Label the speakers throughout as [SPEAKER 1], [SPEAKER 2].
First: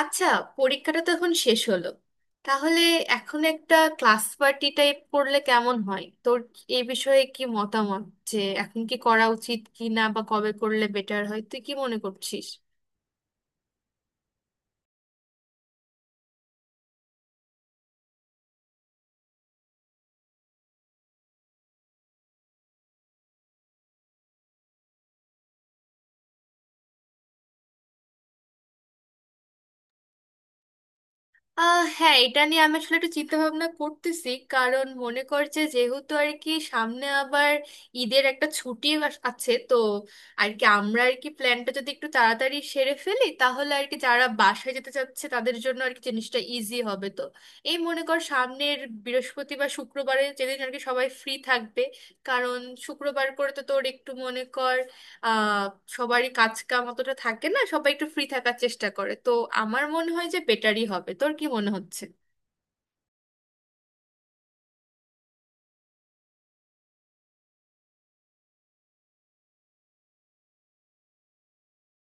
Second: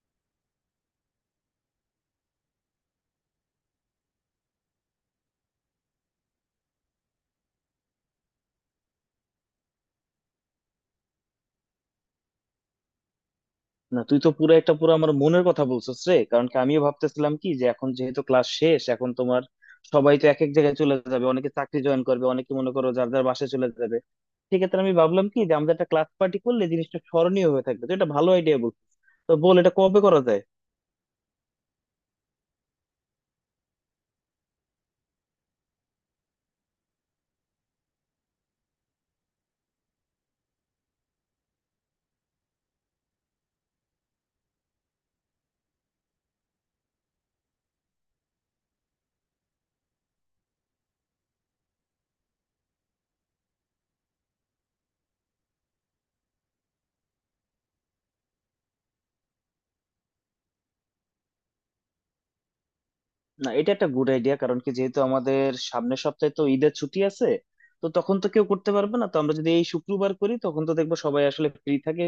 [SPEAKER 1] আচ্ছা, পরীক্ষাটা তো এখন শেষ হলো। তাহলে এখন একটা ক্লাস পার্টি টাইপ করলে কেমন হয়? তোর এই বিষয়ে কি মতামত যে এখন কি করা উচিত কি না, বা কবে করলে বেটার হয় তুই কি মনে করছিস?
[SPEAKER 2] না তুই তো পুরো আমার মনের কথা বলছিস রে। কারণ কি, আমিও ভাবতেছিলাম কি যে এখন যেহেতু ক্লাস শেষ, এখন তোমার সবাই তো এক এক জায়গায় চলে যাবে, অনেকে চাকরি জয়েন করবে, অনেকে মনে করো যার যার বাসায় চলে যাবে। সেক্ষেত্রে আমি ভাবলাম কি যে আমাদের একটা ক্লাস পার্টি করলে জিনিসটা স্মরণীয় হয়ে থাকবে। তো এটা ভালো আইডিয়া বলছিস, তো বল এটা কবে করা যায়।
[SPEAKER 1] হ্যাঁ, এটা নিয়ে আমি আসলে একটু চিন্তা ভাবনা করতেছি, কারণ মনে কর যে যেহেতু আর কি সামনে আবার ঈদের একটা ছুটি আছে তো। আর কি আমরা আর কি প্ল্যানটা যদি একটু তাড়াতাড়ি সেরে ফেলি তাহলে আর কি যারা বাসায় যেতে চাচ্ছে তাদের জন্য আর কি জিনিসটা ইজি হবে তো। এই মনে কর সামনের বৃহস্পতি বা শুক্রবারে, যেদিন আর কি সবাই ফ্রি থাকবে। কারণ শুক্রবার করে তো তোর একটু মনে কর আহ সবারই কাজ কাম অতটা থাকে না, সবাই একটু ফ্রি থাকার চেষ্টা করে তো। আমার মনে হয় যে বেটারই হবে, তোর কি মনে হচ্ছে?
[SPEAKER 2] না, এটা একটা গুড আইডিয়া। কারণ কি, যেহেতু আমাদের সামনের সপ্তাহে তো ঈদের ছুটি আছে, তো তখন তো কেউ করতে পারবে না। তো আমরা যদি এই শুক্রবার করি তখন তো দেখবো সবাই আসলে ফ্রি থাকে।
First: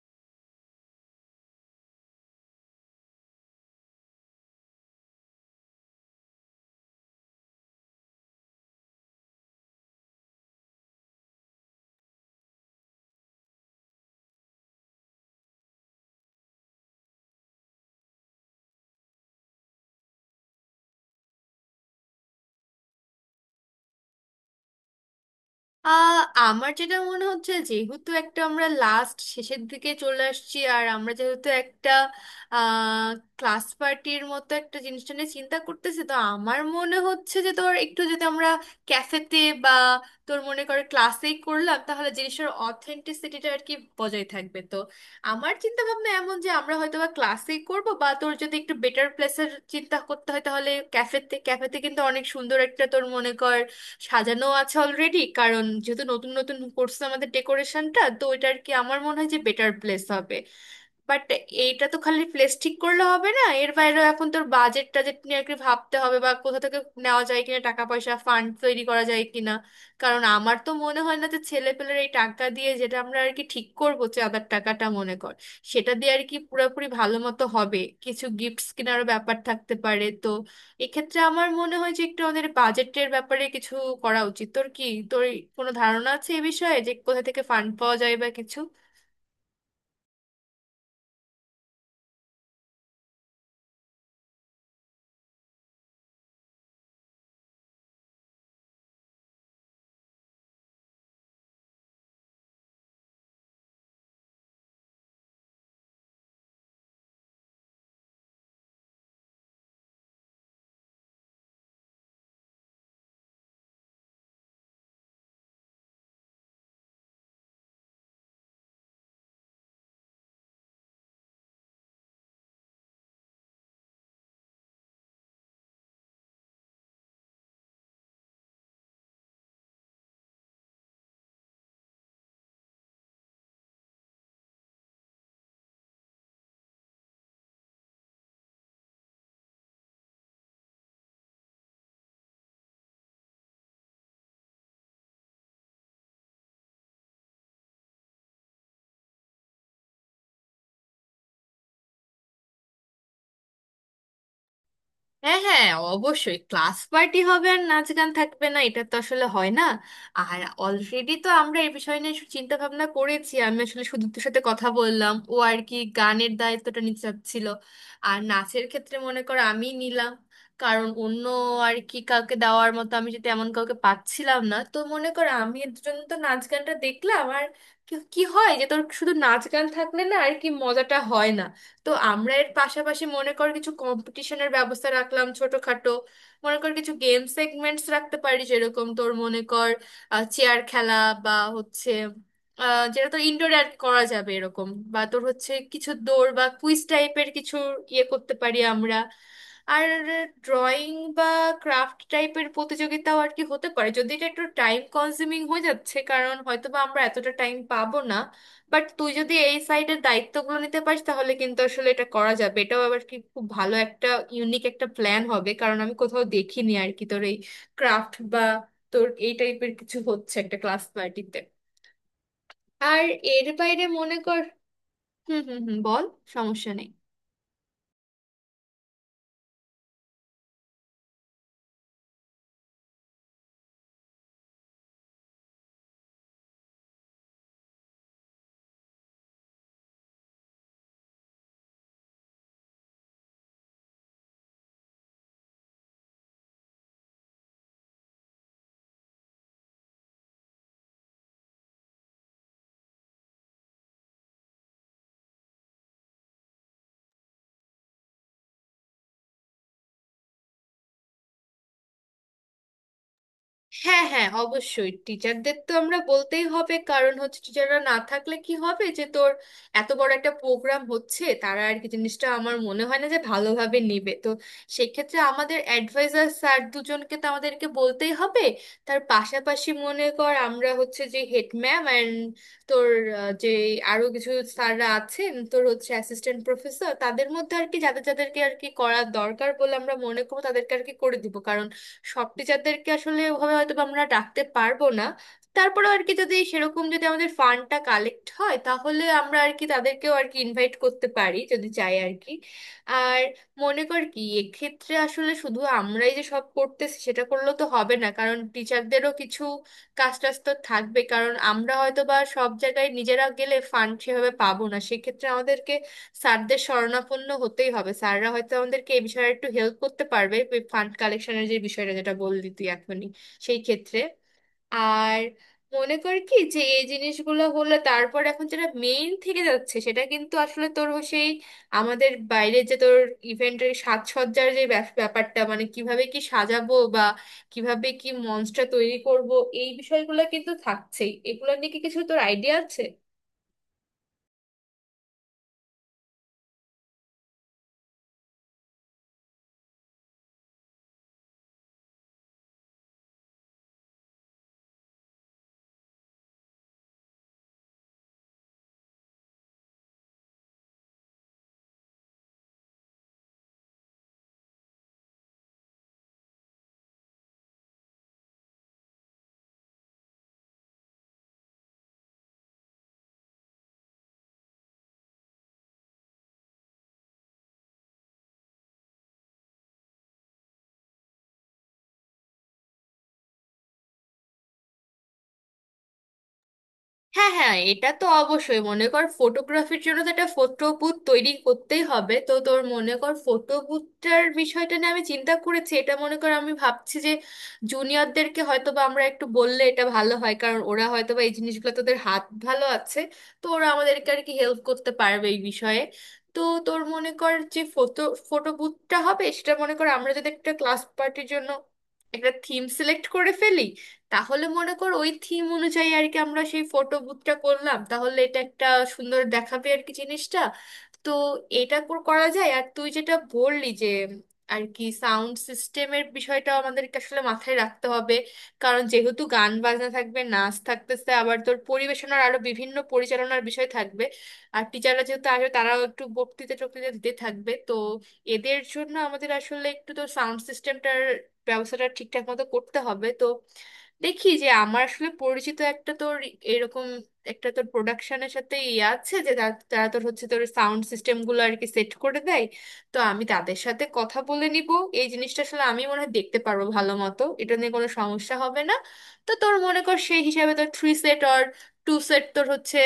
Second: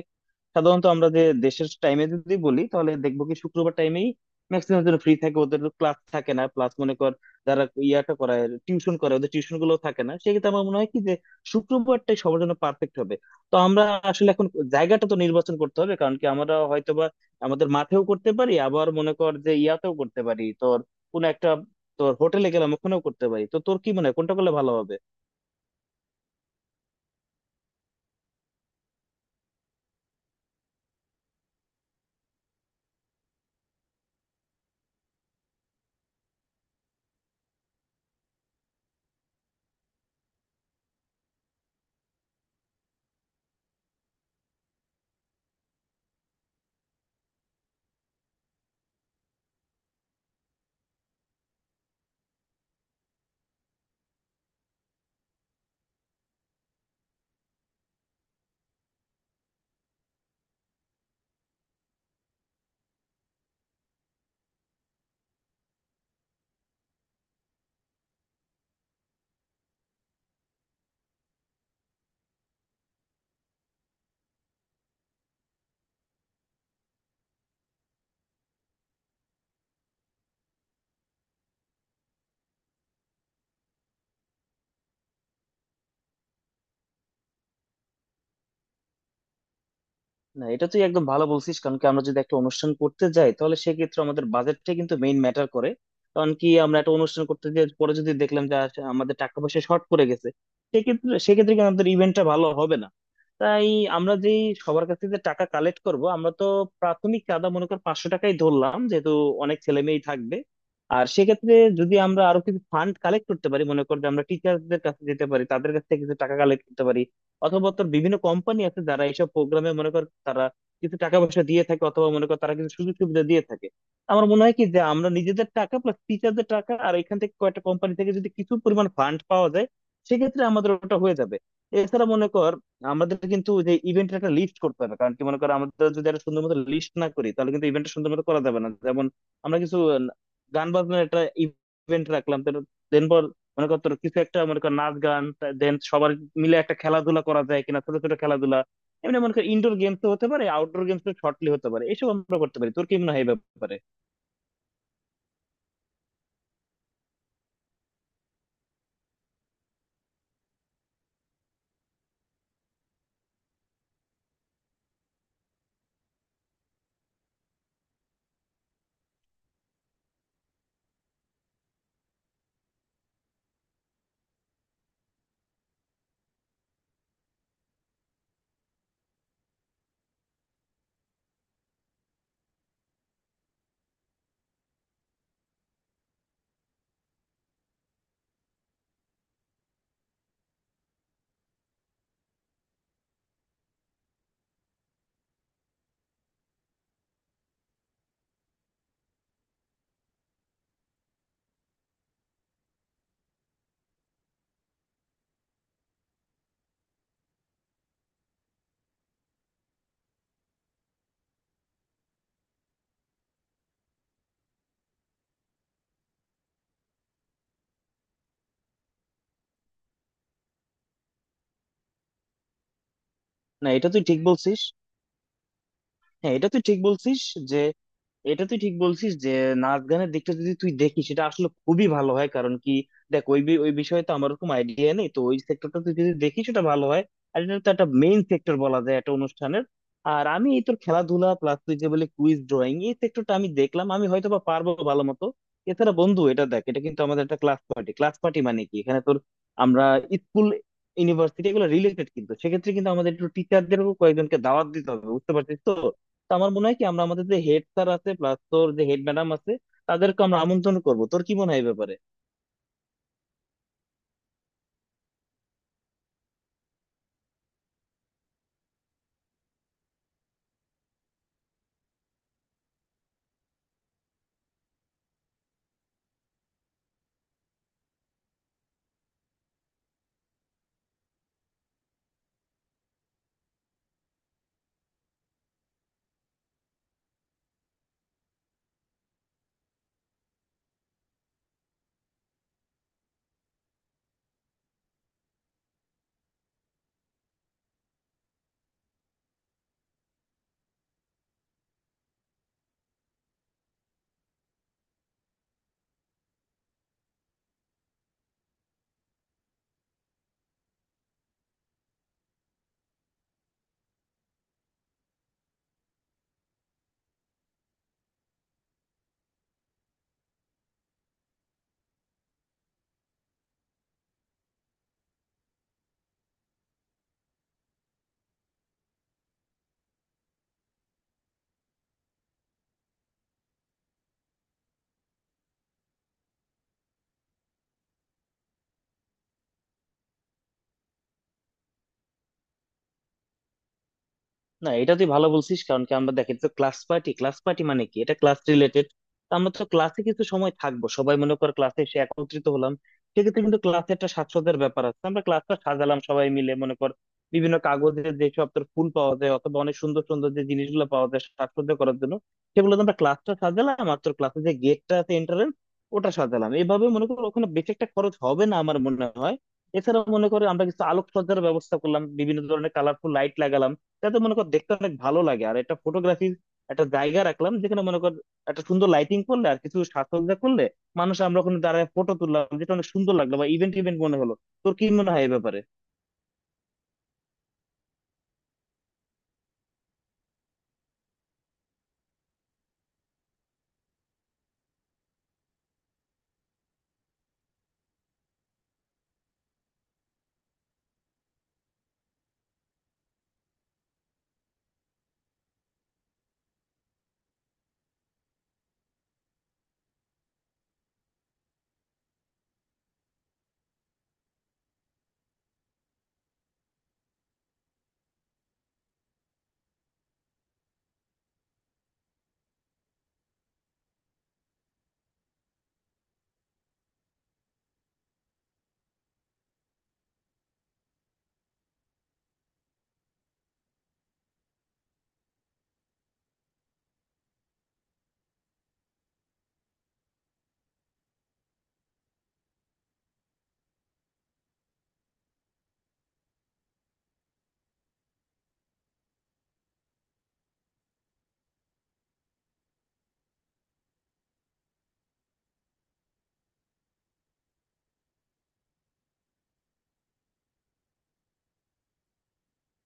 [SPEAKER 2] সাধারণত আমরা যে দেশের টাইমে যদি বলি তাহলে দেখবো কি শুক্রবার টাইমেই ম্যাক্সিমাম জন ফ্রি থাকে, ওদের ক্লাস থাকে না, প্লাস মনে কর যারা ইয়াটা করায়, টিউশন করে, ওদের টিউশন গুলো থাকে না। সেক্ষেত্রে আমার মনে হয় কি যে শুক্রবারটাই সবার জন্য পারফেক্ট হবে। তো আমরা আসলে এখন জায়গাটা তো নির্বাচন করতে হবে। কারণ কি, আমরা হয়তোবা আমাদের মাঠেও করতে পারি, আবার মনে কর যে ইয়াতেও করতে পারি, কোনো একটা তোর হোটেলে গেলাম ওখানেও করতে পারি। তো তোর কি মনে হয় কোনটা করলে ভালো হবে।
[SPEAKER 1] আমার যেটা মনে হচ্ছে, যেহেতু একটা আমরা লাস্ট শেষের দিকে চলে আসছি, আর আমরা যেহেতু একটা আহ ক্লাস পার্টির মতো একটা জিনিসটা নিয়ে চিন্তা করতেছি, তো আমার মনে হচ্ছে যে তোর একটু যদি আমরা ক্যাফেতে বা তোর মনে করে ক্লাসেই করলাম তাহলে জিনিসের অথেন্টিসিটিটা আর কি বজায় থাকবে তো। আমার চিন্তা ভাবনা এমন যে আমরা হয়তো বা ক্লাসেই করবো, বা তোর যদি একটু বেটার প্লেসের চিন্তা করতে হয় তাহলে ক্যাফেতে ক্যাফেতে কিন্তু অনেক সুন্দর একটা তোর মনে কর সাজানো আছে অলরেডি, কারণ যেহেতু নতুন নতুন করছে আমাদের ডেকোরেশনটা, তো ওইটা আর কি আমার মনে হয় যে বেটার প্লেস হবে। বাট এইটা তো খালি প্লেস ঠিক করলে হবে না, এর বাইরেও এখন তোর বাজেট টাজেট নিয়ে একটু ভাবতে হবে, বা কোথা থেকে নেওয়া যায় কিনা, টাকা পয়সা ফান্ড তৈরি করা যায় কিনা। কারণ আমার তো মনে হয় না যে ছেলেপেলের এই টাকা দিয়ে, যেটা আমরা আর কি ঠিক করবো চাঁদার টাকাটা মনে কর, সেটা দিয়ে আর কি পুরোপুরি ভালো মতো হবে। কিছু গিফটস কেনারও ব্যাপার থাকতে পারে তো। এক্ষেত্রে আমার মনে হয় যে একটু আমাদের বাজেটের ব্যাপারে কিছু করা উচিত। তোর কি তোর কোনো ধারণা আছে এ বিষয়ে যে কোথা থেকে ফান্ড পাওয়া যায় বা কিছু?
[SPEAKER 2] না এটা তুই একদম ভালো বলছিস। কারণ কি, আমরা যদি একটা অনুষ্ঠান করতে যাই তাহলে সেক্ষেত্রে আমাদের বাজেটটাই কিন্তু মেইন ম্যাটার করে। কারণ কি, আমরা একটা অনুষ্ঠান করতে গিয়ে পরে যদি দেখলাম যে আমাদের টাকা পয়সা শর্ট পড়ে গেছে, সেক্ষেত্রে সেক্ষেত্রে কিন্তু আমাদের ইভেন্টটা ভালো হবে না। তাই আমরা যে সবার কাছ থেকে টাকা কালেক্ট করব আমরা তো, প্রাথমিক চাঁদা মনে কর 500 টাকাই ধরলাম, যেহেতু অনেক ছেলে মেয়েই থাকবে। আর সেক্ষেত্রে যদি আমরা আরো কিছু ফান্ড কালেক্ট করতে পারি, মনে কর যে আমরা টিচারদের কাছে যেতে পারি, তাদের কাছ থেকে কিছু টাকা কালেক্ট করতে পারি। অথবা তোর বিভিন্ন কোম্পানি আছে যারা এইসব প্রোগ্রামে মনে কর তারা কিছু টাকা পয়সা দিয়ে থাকে, অথবা মনে কর তারা কিছু সুযোগ সুবিধা দিয়ে থাকে। আমার মনে হয় কি যে আমরা নিজেদের টাকা প্লাস টিচারদের টাকা আর এখান থেকে কয়েকটা কোম্পানি থেকে যদি কিছু পরিমাণ ফান্ড পাওয়া যায়, সেক্ষেত্রে আমাদের ওটা হয়ে যাবে। এছাড়া মনে কর, আমাদের কিন্তু যে ইভেন্টের একটা লিস্ট করতে হবে। কারণ কি মনে কর, আমাদের যদি একটা সুন্দর মতো লিস্ট না করি তাহলে কিন্তু ইভেন্টটা সুন্দর মতো করা যাবে না। যেমন আমরা কিছু গান বাজনার একটা ইভেন্ট রাখলাম, দেন পর মনে কর তোর কিছু একটা, মনে কর নাচ গান, দেন সবার মিলে একটা খেলাধুলা করা যায় কিনা, ছোট ছোট খেলাধুলা। এমনি মনে কর ইনডোর গেমস হতে পারে, আউটডোর গেমস শর্টলি হতে পারে, এসব আমরা করতে পারি। তোর কি মনে হয় এই ব্যাপারে।
[SPEAKER 1] হ্যাঁ, হ্যাঁ, অবশ্যই ক্লাস পার্টি হবে আর নাচ গান থাকবে না, এটা তো আসলে হয় না। আর অলরেডি তো আমরা এই বিষয় নিয়ে চিন্তা ভাবনা করেছি। আমি আসলে সুদীপ্তর সাথে কথা বললাম, ও আর কি গানের দায়িত্বটা নিতে চাচ্ছিল। আর নাচের ক্ষেত্রে মনে করো আমি নিলাম, কারণ অন্য আর কি কাউকে দেওয়ার মতো আমি যদি এমন কাউকে পাচ্ছিলাম না, তো মনে করো আমি এর জন্য তো নাচ গানটা দেখলাম। আর কি কি হয় যে তোর শুধু নাচ গান থাকলে না আর কি মজাটা হয় না। তো আমরা এর পাশাপাশি মনে কর কিছু কম্পিটিশনের ব্যবস্থা রাখলাম ছোটখাটো। মনে কর কিছু গেম সেগমেন্টস রাখতে পারি, যেরকম তোর মনে কর চেয়ার খেলা, বা হচ্ছে যেটা তো ইনডোরে আর কি করা যাবে এরকম, বা তোর হচ্ছে কিছু দৌড় বা কুইজ টাইপের কিছু ইয়ে করতে পারি আমরা। আর ড্রয়িং বা ক্রাফট টাইপের প্রতিযোগিতাও আর কি হতে পারে, যদি এটা একটু টাইম কনজিউমিং হয়ে যাচ্ছে, কারণ হয়তো বা আমরা এতটা টাইম পাবো না। বাট তুই যদি এই সাইডের দায়িত্বগুলো নিতে পারিস তাহলে কিন্তু আসলে এটা করা যাবে। এটাও আবার কি খুব ভালো একটা ইউনিক একটা প্ল্যান হবে, কারণ আমি কোথাও দেখিনি আর কি তোর এই ক্রাফট বা তোর এই টাইপের কিছু হচ্ছে একটা ক্লাস পার্টিতে। আর এর
[SPEAKER 2] না
[SPEAKER 1] বাইরে
[SPEAKER 2] এটা তুই
[SPEAKER 1] মনে
[SPEAKER 2] ঠিক
[SPEAKER 1] কর
[SPEAKER 2] বলছিস।
[SPEAKER 1] হুম, হুম, হুম, বল।
[SPEAKER 2] হ্যাঁ এটা তুই
[SPEAKER 1] সমস্যা
[SPEAKER 2] ঠিক
[SPEAKER 1] নেই।
[SPEAKER 2] বলছিস যে, এটা তুই ঠিক বলছিস যে নাচ গানের দিকটা যদি তুই দেখিস সেটা আসলে খুবই ভালো হয়। কারণ কি দেখ, ওই বিষয়ে তো আমার ওরকম আইডিয়া নেই, তো ওই সেক্টরটা তুই যদি দেখিস সেটা ভালো হয়। আর এটা তো একটা মেইন সেক্টর বলা যায় একটা অনুষ্ঠানের। আর আমি এই তোর খেলাধুলা প্লাস তুই যে বলে কুইজ, ড্রয়িং, এই সেক্টরটা আমি দেখলাম, আমি হয়তো বা পারবো ভালো মতো। এছাড়া বন্ধু এটা দেখ, এটা কিন্তু আমাদের একটা ক্লাস পার্টি। ক্লাস পার্টি মানে কি, এখানে তোর আমরা স্কুল, ইউনিভার্সিটি এগুলো রিলেটেড। কিন্তু সেক্ষেত্রে কিন্তু আমাদের একটু টিচারদেরও কয়েকজনকে দাওয়াত দিতে হবে, বুঝতে পারছিস তো। তো আমার মনে হয় কি, আমরা আমাদের যে হেড স্যার আছে প্লাস তোর যে হেড ম্যাডাম আছে, তাদেরকে আমরা আমন্ত্রণ করবো। তোর কি মনে হয় এই ব্যাপারে।
[SPEAKER 1] হ্যাঁ, হ্যাঁ, অবশ্যই টিচারদের তো আমরা বলতেই হবে, কারণ হচ্ছে টিচাররা না থাকলে কি হবে যে তোর এত বড় একটা প্রোগ্রাম হচ্ছে, তারা আর কি জিনিসটা আমার মনে হয় না যে ভালোভাবে নেবে তো। সেক্ষেত্রে আমাদের অ্যাডভাইজার স্যার দুজনকে তো আমাদেরকে বলতেই হবে। তার পাশাপাশি মনে কর আমরা হচ্ছে যে হেড ম্যাম অ্যান্ড তোর যে আরো কিছু স্যাররা আছেন তোর হচ্ছে অ্যাসিস্ট্যান্ট প্রফেসর, তাদের মধ্যে আর কি যাদের যাদেরকে আর কি করার দরকার বলে আমরা মনে করবো তাদেরকে আর কি করে দিব। সব টিচারদেরকে আসলে ওভাবে হয়তো বা আমরা ডাকতে পারবো না। তারপরেও আর কি যদি সেরকম যদি আমাদের ফান্ডটা কালেক্ট হয় তাহলে আমরা আর কি তাদেরকেও আর কি ইনভাইট করতে পারি যদি চাই আর মনে কর কি এক্ষেত্রে আসলে শুধু আমরাই যে সব করতেছি সেটা করলেও তো হবে না, কারণ টিচারদেরও কিছু কাজ টাজ তো থাকবে। কারণ আমরা হয়তো বা সব জায়গায় নিজেরা গেলে ফান্ড সেভাবে পাবো না, সেক্ষেত্রে আমাদেরকে স্যারদের শরণাপন্ন হতেই হবে। স্যাররা হয়তো আমাদেরকে এই বিষয়ে একটু হেল্প করতে পারবে ফান্ড কালেকশনের যে বিষয়টা যেটা বললি তুই এখনই, সেই ক্ষেত্রে। আর মনে করি কি যে এই জিনিসগুলো হলে তারপর এখন যেটা মেইন থেকে যাচ্ছে সেটা কিন্তু আসলে তোর ও সেই আমাদের বাইরে, যে তোর ইভেন্টের সাজসজ্জার যে ব্যাপারটা, মানে কিভাবে কি সাজাবো, বা কিভাবে কি মঞ্চটা তৈরি করব, এই বিষয়গুলো কিন্তু থাকছেই। এগুলো নিয়ে কি কিছু তোর আইডিয়া আছে?
[SPEAKER 2] না এটা তুই ভালো বলছিস। কারণ কি আমরা দেখি তো ক্লাস পার্টি, ক্লাস পার্টি মানে কি, এটা ক্লাস রিলেটেড। আমরা তো ক্লাসে কিছু সময় থাকবো, সবাই মনে কর ক্লাসে এসে একত্রিত হলাম, সেক্ষেত্রে কিন্তু ক্লাসে একটা সাজসজ্জার ব্যাপার আছে। আমরা ক্লাসটা সাজালাম সবাই মিলে, মনে কর বিভিন্ন কাগজের যেসব তোর ফুল পাওয়া যায় অথবা অনেক সুন্দর সুন্দর যে জিনিসগুলো পাওয়া যায় সাজসজ্জা করার জন্য, সেগুলো তো আমরা ক্লাসটা সাজালাম। আর তোর ক্লাসে যে গেটটা আছে, এন্ট্রান্স, ওটা সাজালাম, এভাবে মনে কর ওখানে বেশি একটা খরচ হবে না আমার মনে হয়। এছাড়াও মনে করো আমরা কিছু আলোকসজ্জার ব্যবস্থা করলাম, বিভিন্ন ধরনের কালারফুল লাইট লাগালাম, যাতে মনে কর দেখতে অনেক ভালো লাগে। আর একটা ফটোগ্রাফির একটা জায়গা রাখলাম, যেখানে মনে কর একটা সুন্দর লাইটিং করলে আর কিছু সাজসজ্জা করলে, মানুষ আমরা ওখানে দাঁড়ায় ফটো তুললাম, যেটা অনেক সুন্দর লাগলো বা ইভেন্ট ইভেন্ট মনে হলো। তোর কি মনে হয় এই ব্যাপারে।
[SPEAKER 1] হ্যাঁ, হ্যাঁ, এটা তো অবশ্যই। মনে কর ফটোগ্রাফির জন্য তো একটা ফটো বুথ তৈরি করতেই হবে। তো তোর মনে কর ফটো বুথটার বিষয়টা নিয়ে আমি চিন্তা করেছি। এটা মনে কর আমি ভাবছি যে জুনিয়রদেরকে হয়তো বা আমরা একটু বললে এটা ভালো হয়, কারণ ওরা হয়তো বা এই জিনিসগুলো তোদের হাত ভালো আছে, তো ওরা আমাদেরকে আর কি হেল্প করতে পারবে এই বিষয়ে। তো তোর মনে কর যে ফটো ফটো বুথটা হবে সেটা মনে কর আমরা যদি একটা ক্লাস পার্টির জন্য একটা থিম সিলেক্ট করে ফেলি, তাহলে মনে কর ওই থিম অনুযায়ী আর কি আমরা সেই ফটো বুথটা করলাম, তাহলে এটা একটা সুন্দর দেখাবে আর কি জিনিসটা। তো এটা করা যায়। আর তুই যেটা বললি যে আর কি সাউন্ড সিস্টেমের বিষয়টা আমাদেরকে আসলে মাথায় রাখতে হবে, কারণ যেহেতু গান বাজনা থাকবে, নাচ থাকতেছে, আবার তোর পরিবেশনার আরো বিভিন্ন পরিচালনার বিষয় থাকবে, আর টিচাররা যেহেতু আসবে তারাও একটু বক্তৃতা টক্তৃতা দিতে থাকবে তো, এদের জন্য আমাদের আসলে একটু তো সাউন্ড সিস্টেমটার ব্যবস্থাটা ঠিকঠাক মতো করতে হবে তো। দেখি যে আমার আসলে পরিচিত একটা তোর এরকম একটা তোর প্রোডাকশনের সাথে ইয়ে আছে যে তারা তোর হচ্ছে তোর সাউন্ড সিস্টেম গুলো আর কি সেট করে দেয়। তো আমি তাদের সাথে কথা বলে নিব। এই জিনিসটা আসলে আমি মনে হয় দেখতে পারবো ভালো মতো, এটা নিয়ে কোনো সমস্যা হবে না। তো তোর মনে কর সেই হিসাবে তোর three set or two set তোর হচ্ছে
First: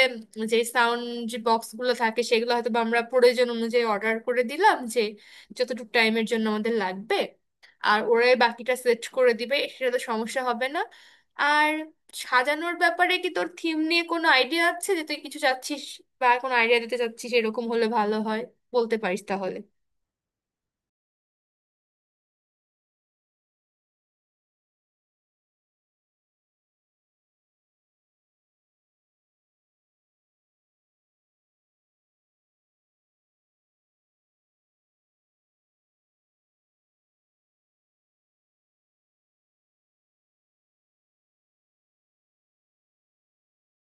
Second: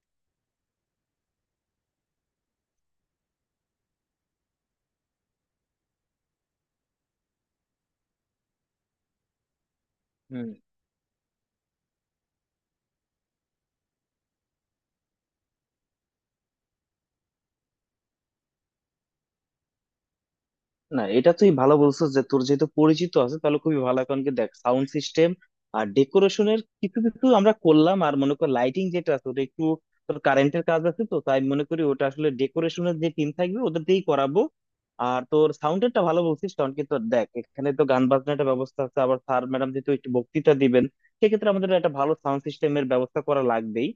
[SPEAKER 1] যে সাউন্ড, যে বক্স গুলো থাকে, সেগুলো হয়তো বা আমরা প্রয়োজন অনুযায়ী অর্ডার করে দিলাম যে যতটুকু টাইমের জন্য আমাদের লাগবে, আর ওরাই বাকিটা সেট করে দিবে, সেটা তো সমস্যা
[SPEAKER 2] হম।
[SPEAKER 1] হবে না। আর সাজানোর ব্যাপারে কি তোর থিম নিয়ে কোনো আইডিয়া আছে যে তুই কিছু চাচ্ছিস বা কোনো আইডিয়া দিতে চাচ্ছিস, এরকম হলে ভালো হয়, বলতে পারিস তাহলে।
[SPEAKER 2] না এটা তুই ভালো বলছিস যে তোর যেহেতু পরিচিত আছে, তাহলে খুবই ভালো। এখন কি দেখ, সাউন্ড সিস্টেম আর ডেকোরেশনের কিছু কিছু আমরা করলাম, আর মনে কর লাইটিং যেটা আছে ওটা একটু তোর কারেন্টের কাজ আছে তো, তাই মনে করি ওটা আসলে ডেকোরেশনের যে টিম থাকবে ওদের দিয়েই করাবো। আর তোর সাউন্ডেরটা ভালো বলছিস। কারণ কি তোর দেখ, এখানে তো গান বাজনাটা ব্যবস্থা আছে, আবার স্যার ম্যাডাম যেহেতু একটু বক্তৃতা দিবেন, সেক্ষেত্রে আমাদের একটা ভালো সাউন্ড সিস্টেমের ব্যবস্থা করা লাগবেই।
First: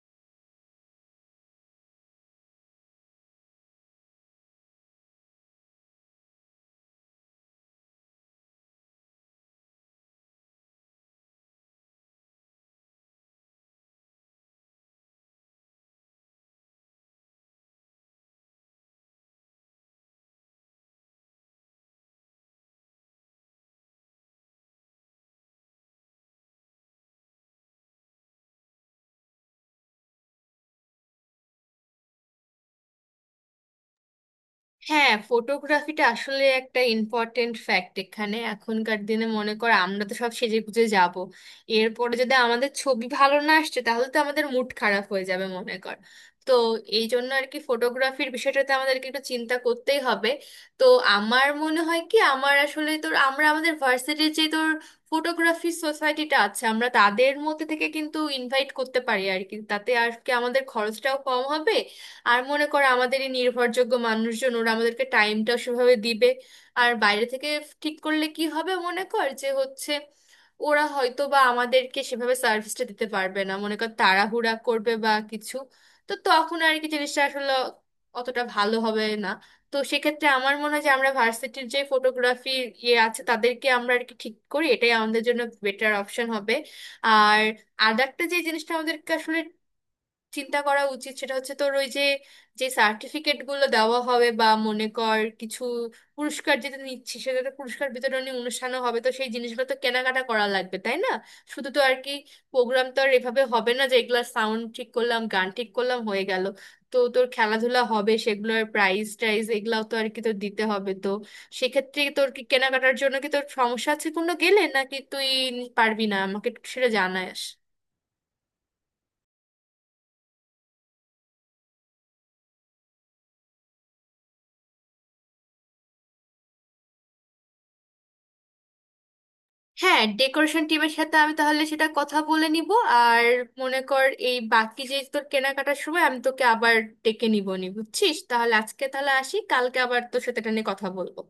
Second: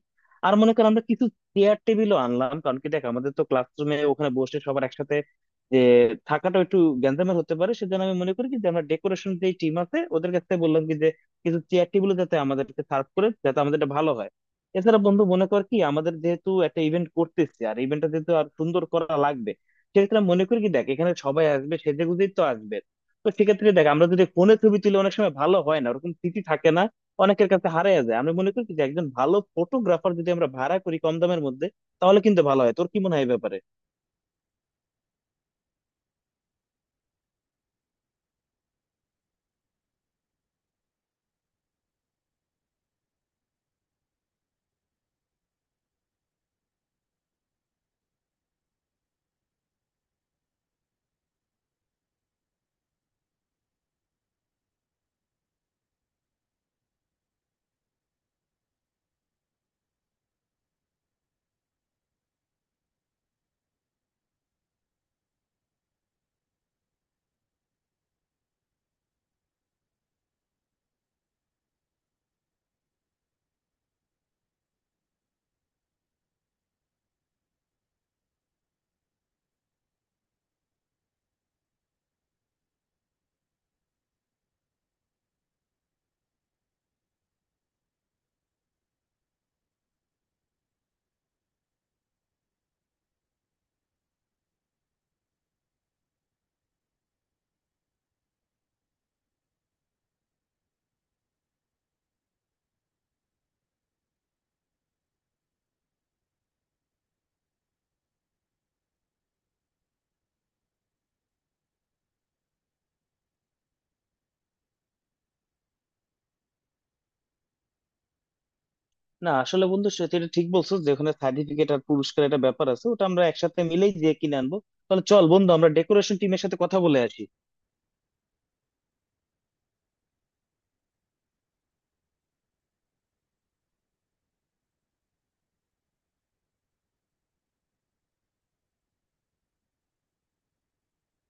[SPEAKER 2] আর মনে কর আমরা কিছু চেয়ার টেবিলও আনলাম। কারণ কি দেখ, আমাদের তো ক্লাসরুমে ওখানে বসে সবার একসাথে যে থাকাটা একটু গ্যাঞ্জামের হতে পারে। সেজন্য আমি মনে করি কি যে আমরা ডেকোরেশন যে টিম আছে ওদের কাছে বললাম কি যে কিছু চেয়ার টেবিল যাতে আমাদেরকে সার্ভ করে, যাতে আমাদের এটা ভালো হয়। এছাড়া বন্ধু মনে কর কি, আমাদের যেহেতু একটা ইভেন্ট করতেছি আর ইভেন্টটা যেহেতু আর সুন্দর করা লাগবে, সেক্ষেত্রে আমি মনে করি কি দেখ এখানে সবাই আসবে সেজে গুজেই তো আসবে। তো সেক্ষেত্রে দেখ, আমরা যদি ফোনে ছবি তুলে অনেক সময় ভালো হয় না, ওরকম স্মৃতি থাকে না, অনেকের কাছে হারিয়ে যায়। আমি মনে করি কি যে একজন ভালো ফটোগ্রাফার যদি আমরা ভাড়া করি কম দামের মধ্যে, তাহলে কিন্তু ভালো হয়। তোর কি মনে হয় এই ব্যাপারে।
[SPEAKER 1] হ্যাঁ, ফটোগ্রাফিটা আসলে একটা ইম্পর্টেন্ট ফ্যাক্ট এখানে এখনকার দিনে। মনে কর আমরা তো সব সেজে গুজে যাব, এরপরে যদি আমাদের ছবি ভালো না আসছে তাহলে তো আমাদের মুড খারাপ হয়ে যাবে মনে কর। তো এই জন্য আর কি ফটোগ্রাফির বিষয়টাতে আমাদেরকে একটু চিন্তা করতেই হবে। তো আমার মনে হয় কি, আমার আসলে তোর আমরা আমাদের ভার্সিটির যে তোর ফটোগ্রাফি সোসাইটিটা আছে, আমরা তাদের মধ্যে থেকে কিন্তু ইনভাইট করতে পারি আর কি তাতে আর কি আমাদের খরচটাও কম হবে। আর মনে করো আমাদের এই নির্ভরযোগ্য মানুষজন ওরা আমাদেরকে টাইমটা সেভাবে দিবে। আর বাইরে থেকে ঠিক করলে কি হবে মনে কর, যে হচ্ছে ওরা হয়তো বা আমাদেরকে সেভাবে সার্ভিসটা দিতে পারবে না, মনে কর তাড়াহুড়া করবে বা কিছু, তো তখন আর কি জিনিসটা আসলে অতটা ভালো হবে না। তো সেক্ষেত্রে আমার মনে হয় যে আমরা ভার্সিটির যে ফটোগ্রাফি ইয়ে আছে তাদেরকে আমরা আর কি ঠিক করি, এটাই আমাদের জন্য বেটার অপশন হবে। আর আর একটা যে জিনিসটা আমাদেরকে আসলে চিন্তা করা উচিত সেটা হচ্ছে তোর ওই যে, যে সার্টিফিকেট গুলো দেওয়া হবে, বা মনে কর কিছু পুরস্কার যেটা নিচ্ছি, সেটা তো পুরস্কার বিতরণী অনুষ্ঠানও হবে, তো সেই জিনিসগুলো তো কেনাকাটা করা লাগবে তাই না? শুধু তো আর কি প্রোগ্রাম তো আর এভাবে হবে না যে এগুলা সাউন্ড ঠিক করলাম, গান ঠিক করলাম, হয়ে গেল। তো তোর খেলাধুলা হবে সেগুলোর প্রাইজ টাইজ এগুলাও তো আর কি তোর দিতে হবে তো। সেক্ষেত্রে তোর কি কেনাকাটার জন্য কি তোর সমস্যা আছে কোনো, গেলে নাকি তুই পারবি না, আমাকে একটু সেটা জানাস।
[SPEAKER 2] না আসলে বন্ধু সেটা, এটা ঠিক বলছো যে ওখানে সার্টিফিকেট আর পুরস্কার একটা ব্যাপার আছে, ওটা আমরা একসাথে মিলেই যে কিনে আনবো। তাহলে চল বন্ধু, আমরা ডেকোরেশন টিমের সাথে কথা বলে আসি।
[SPEAKER 1] হ্যাঁ, ডেকোরেশন টিমের সাথে আমি তাহলে সেটা কথা বলে নিব। আর মনে কর এই বাকি যে তোর কেনাকাটার সময় আমি তোকে আবার ডেকে নিব নি, বুঝছিস? তাহলে আজকে তাহলে আসি, কালকে আবার তোর সাথে এটা নিয়ে কথা বলবো।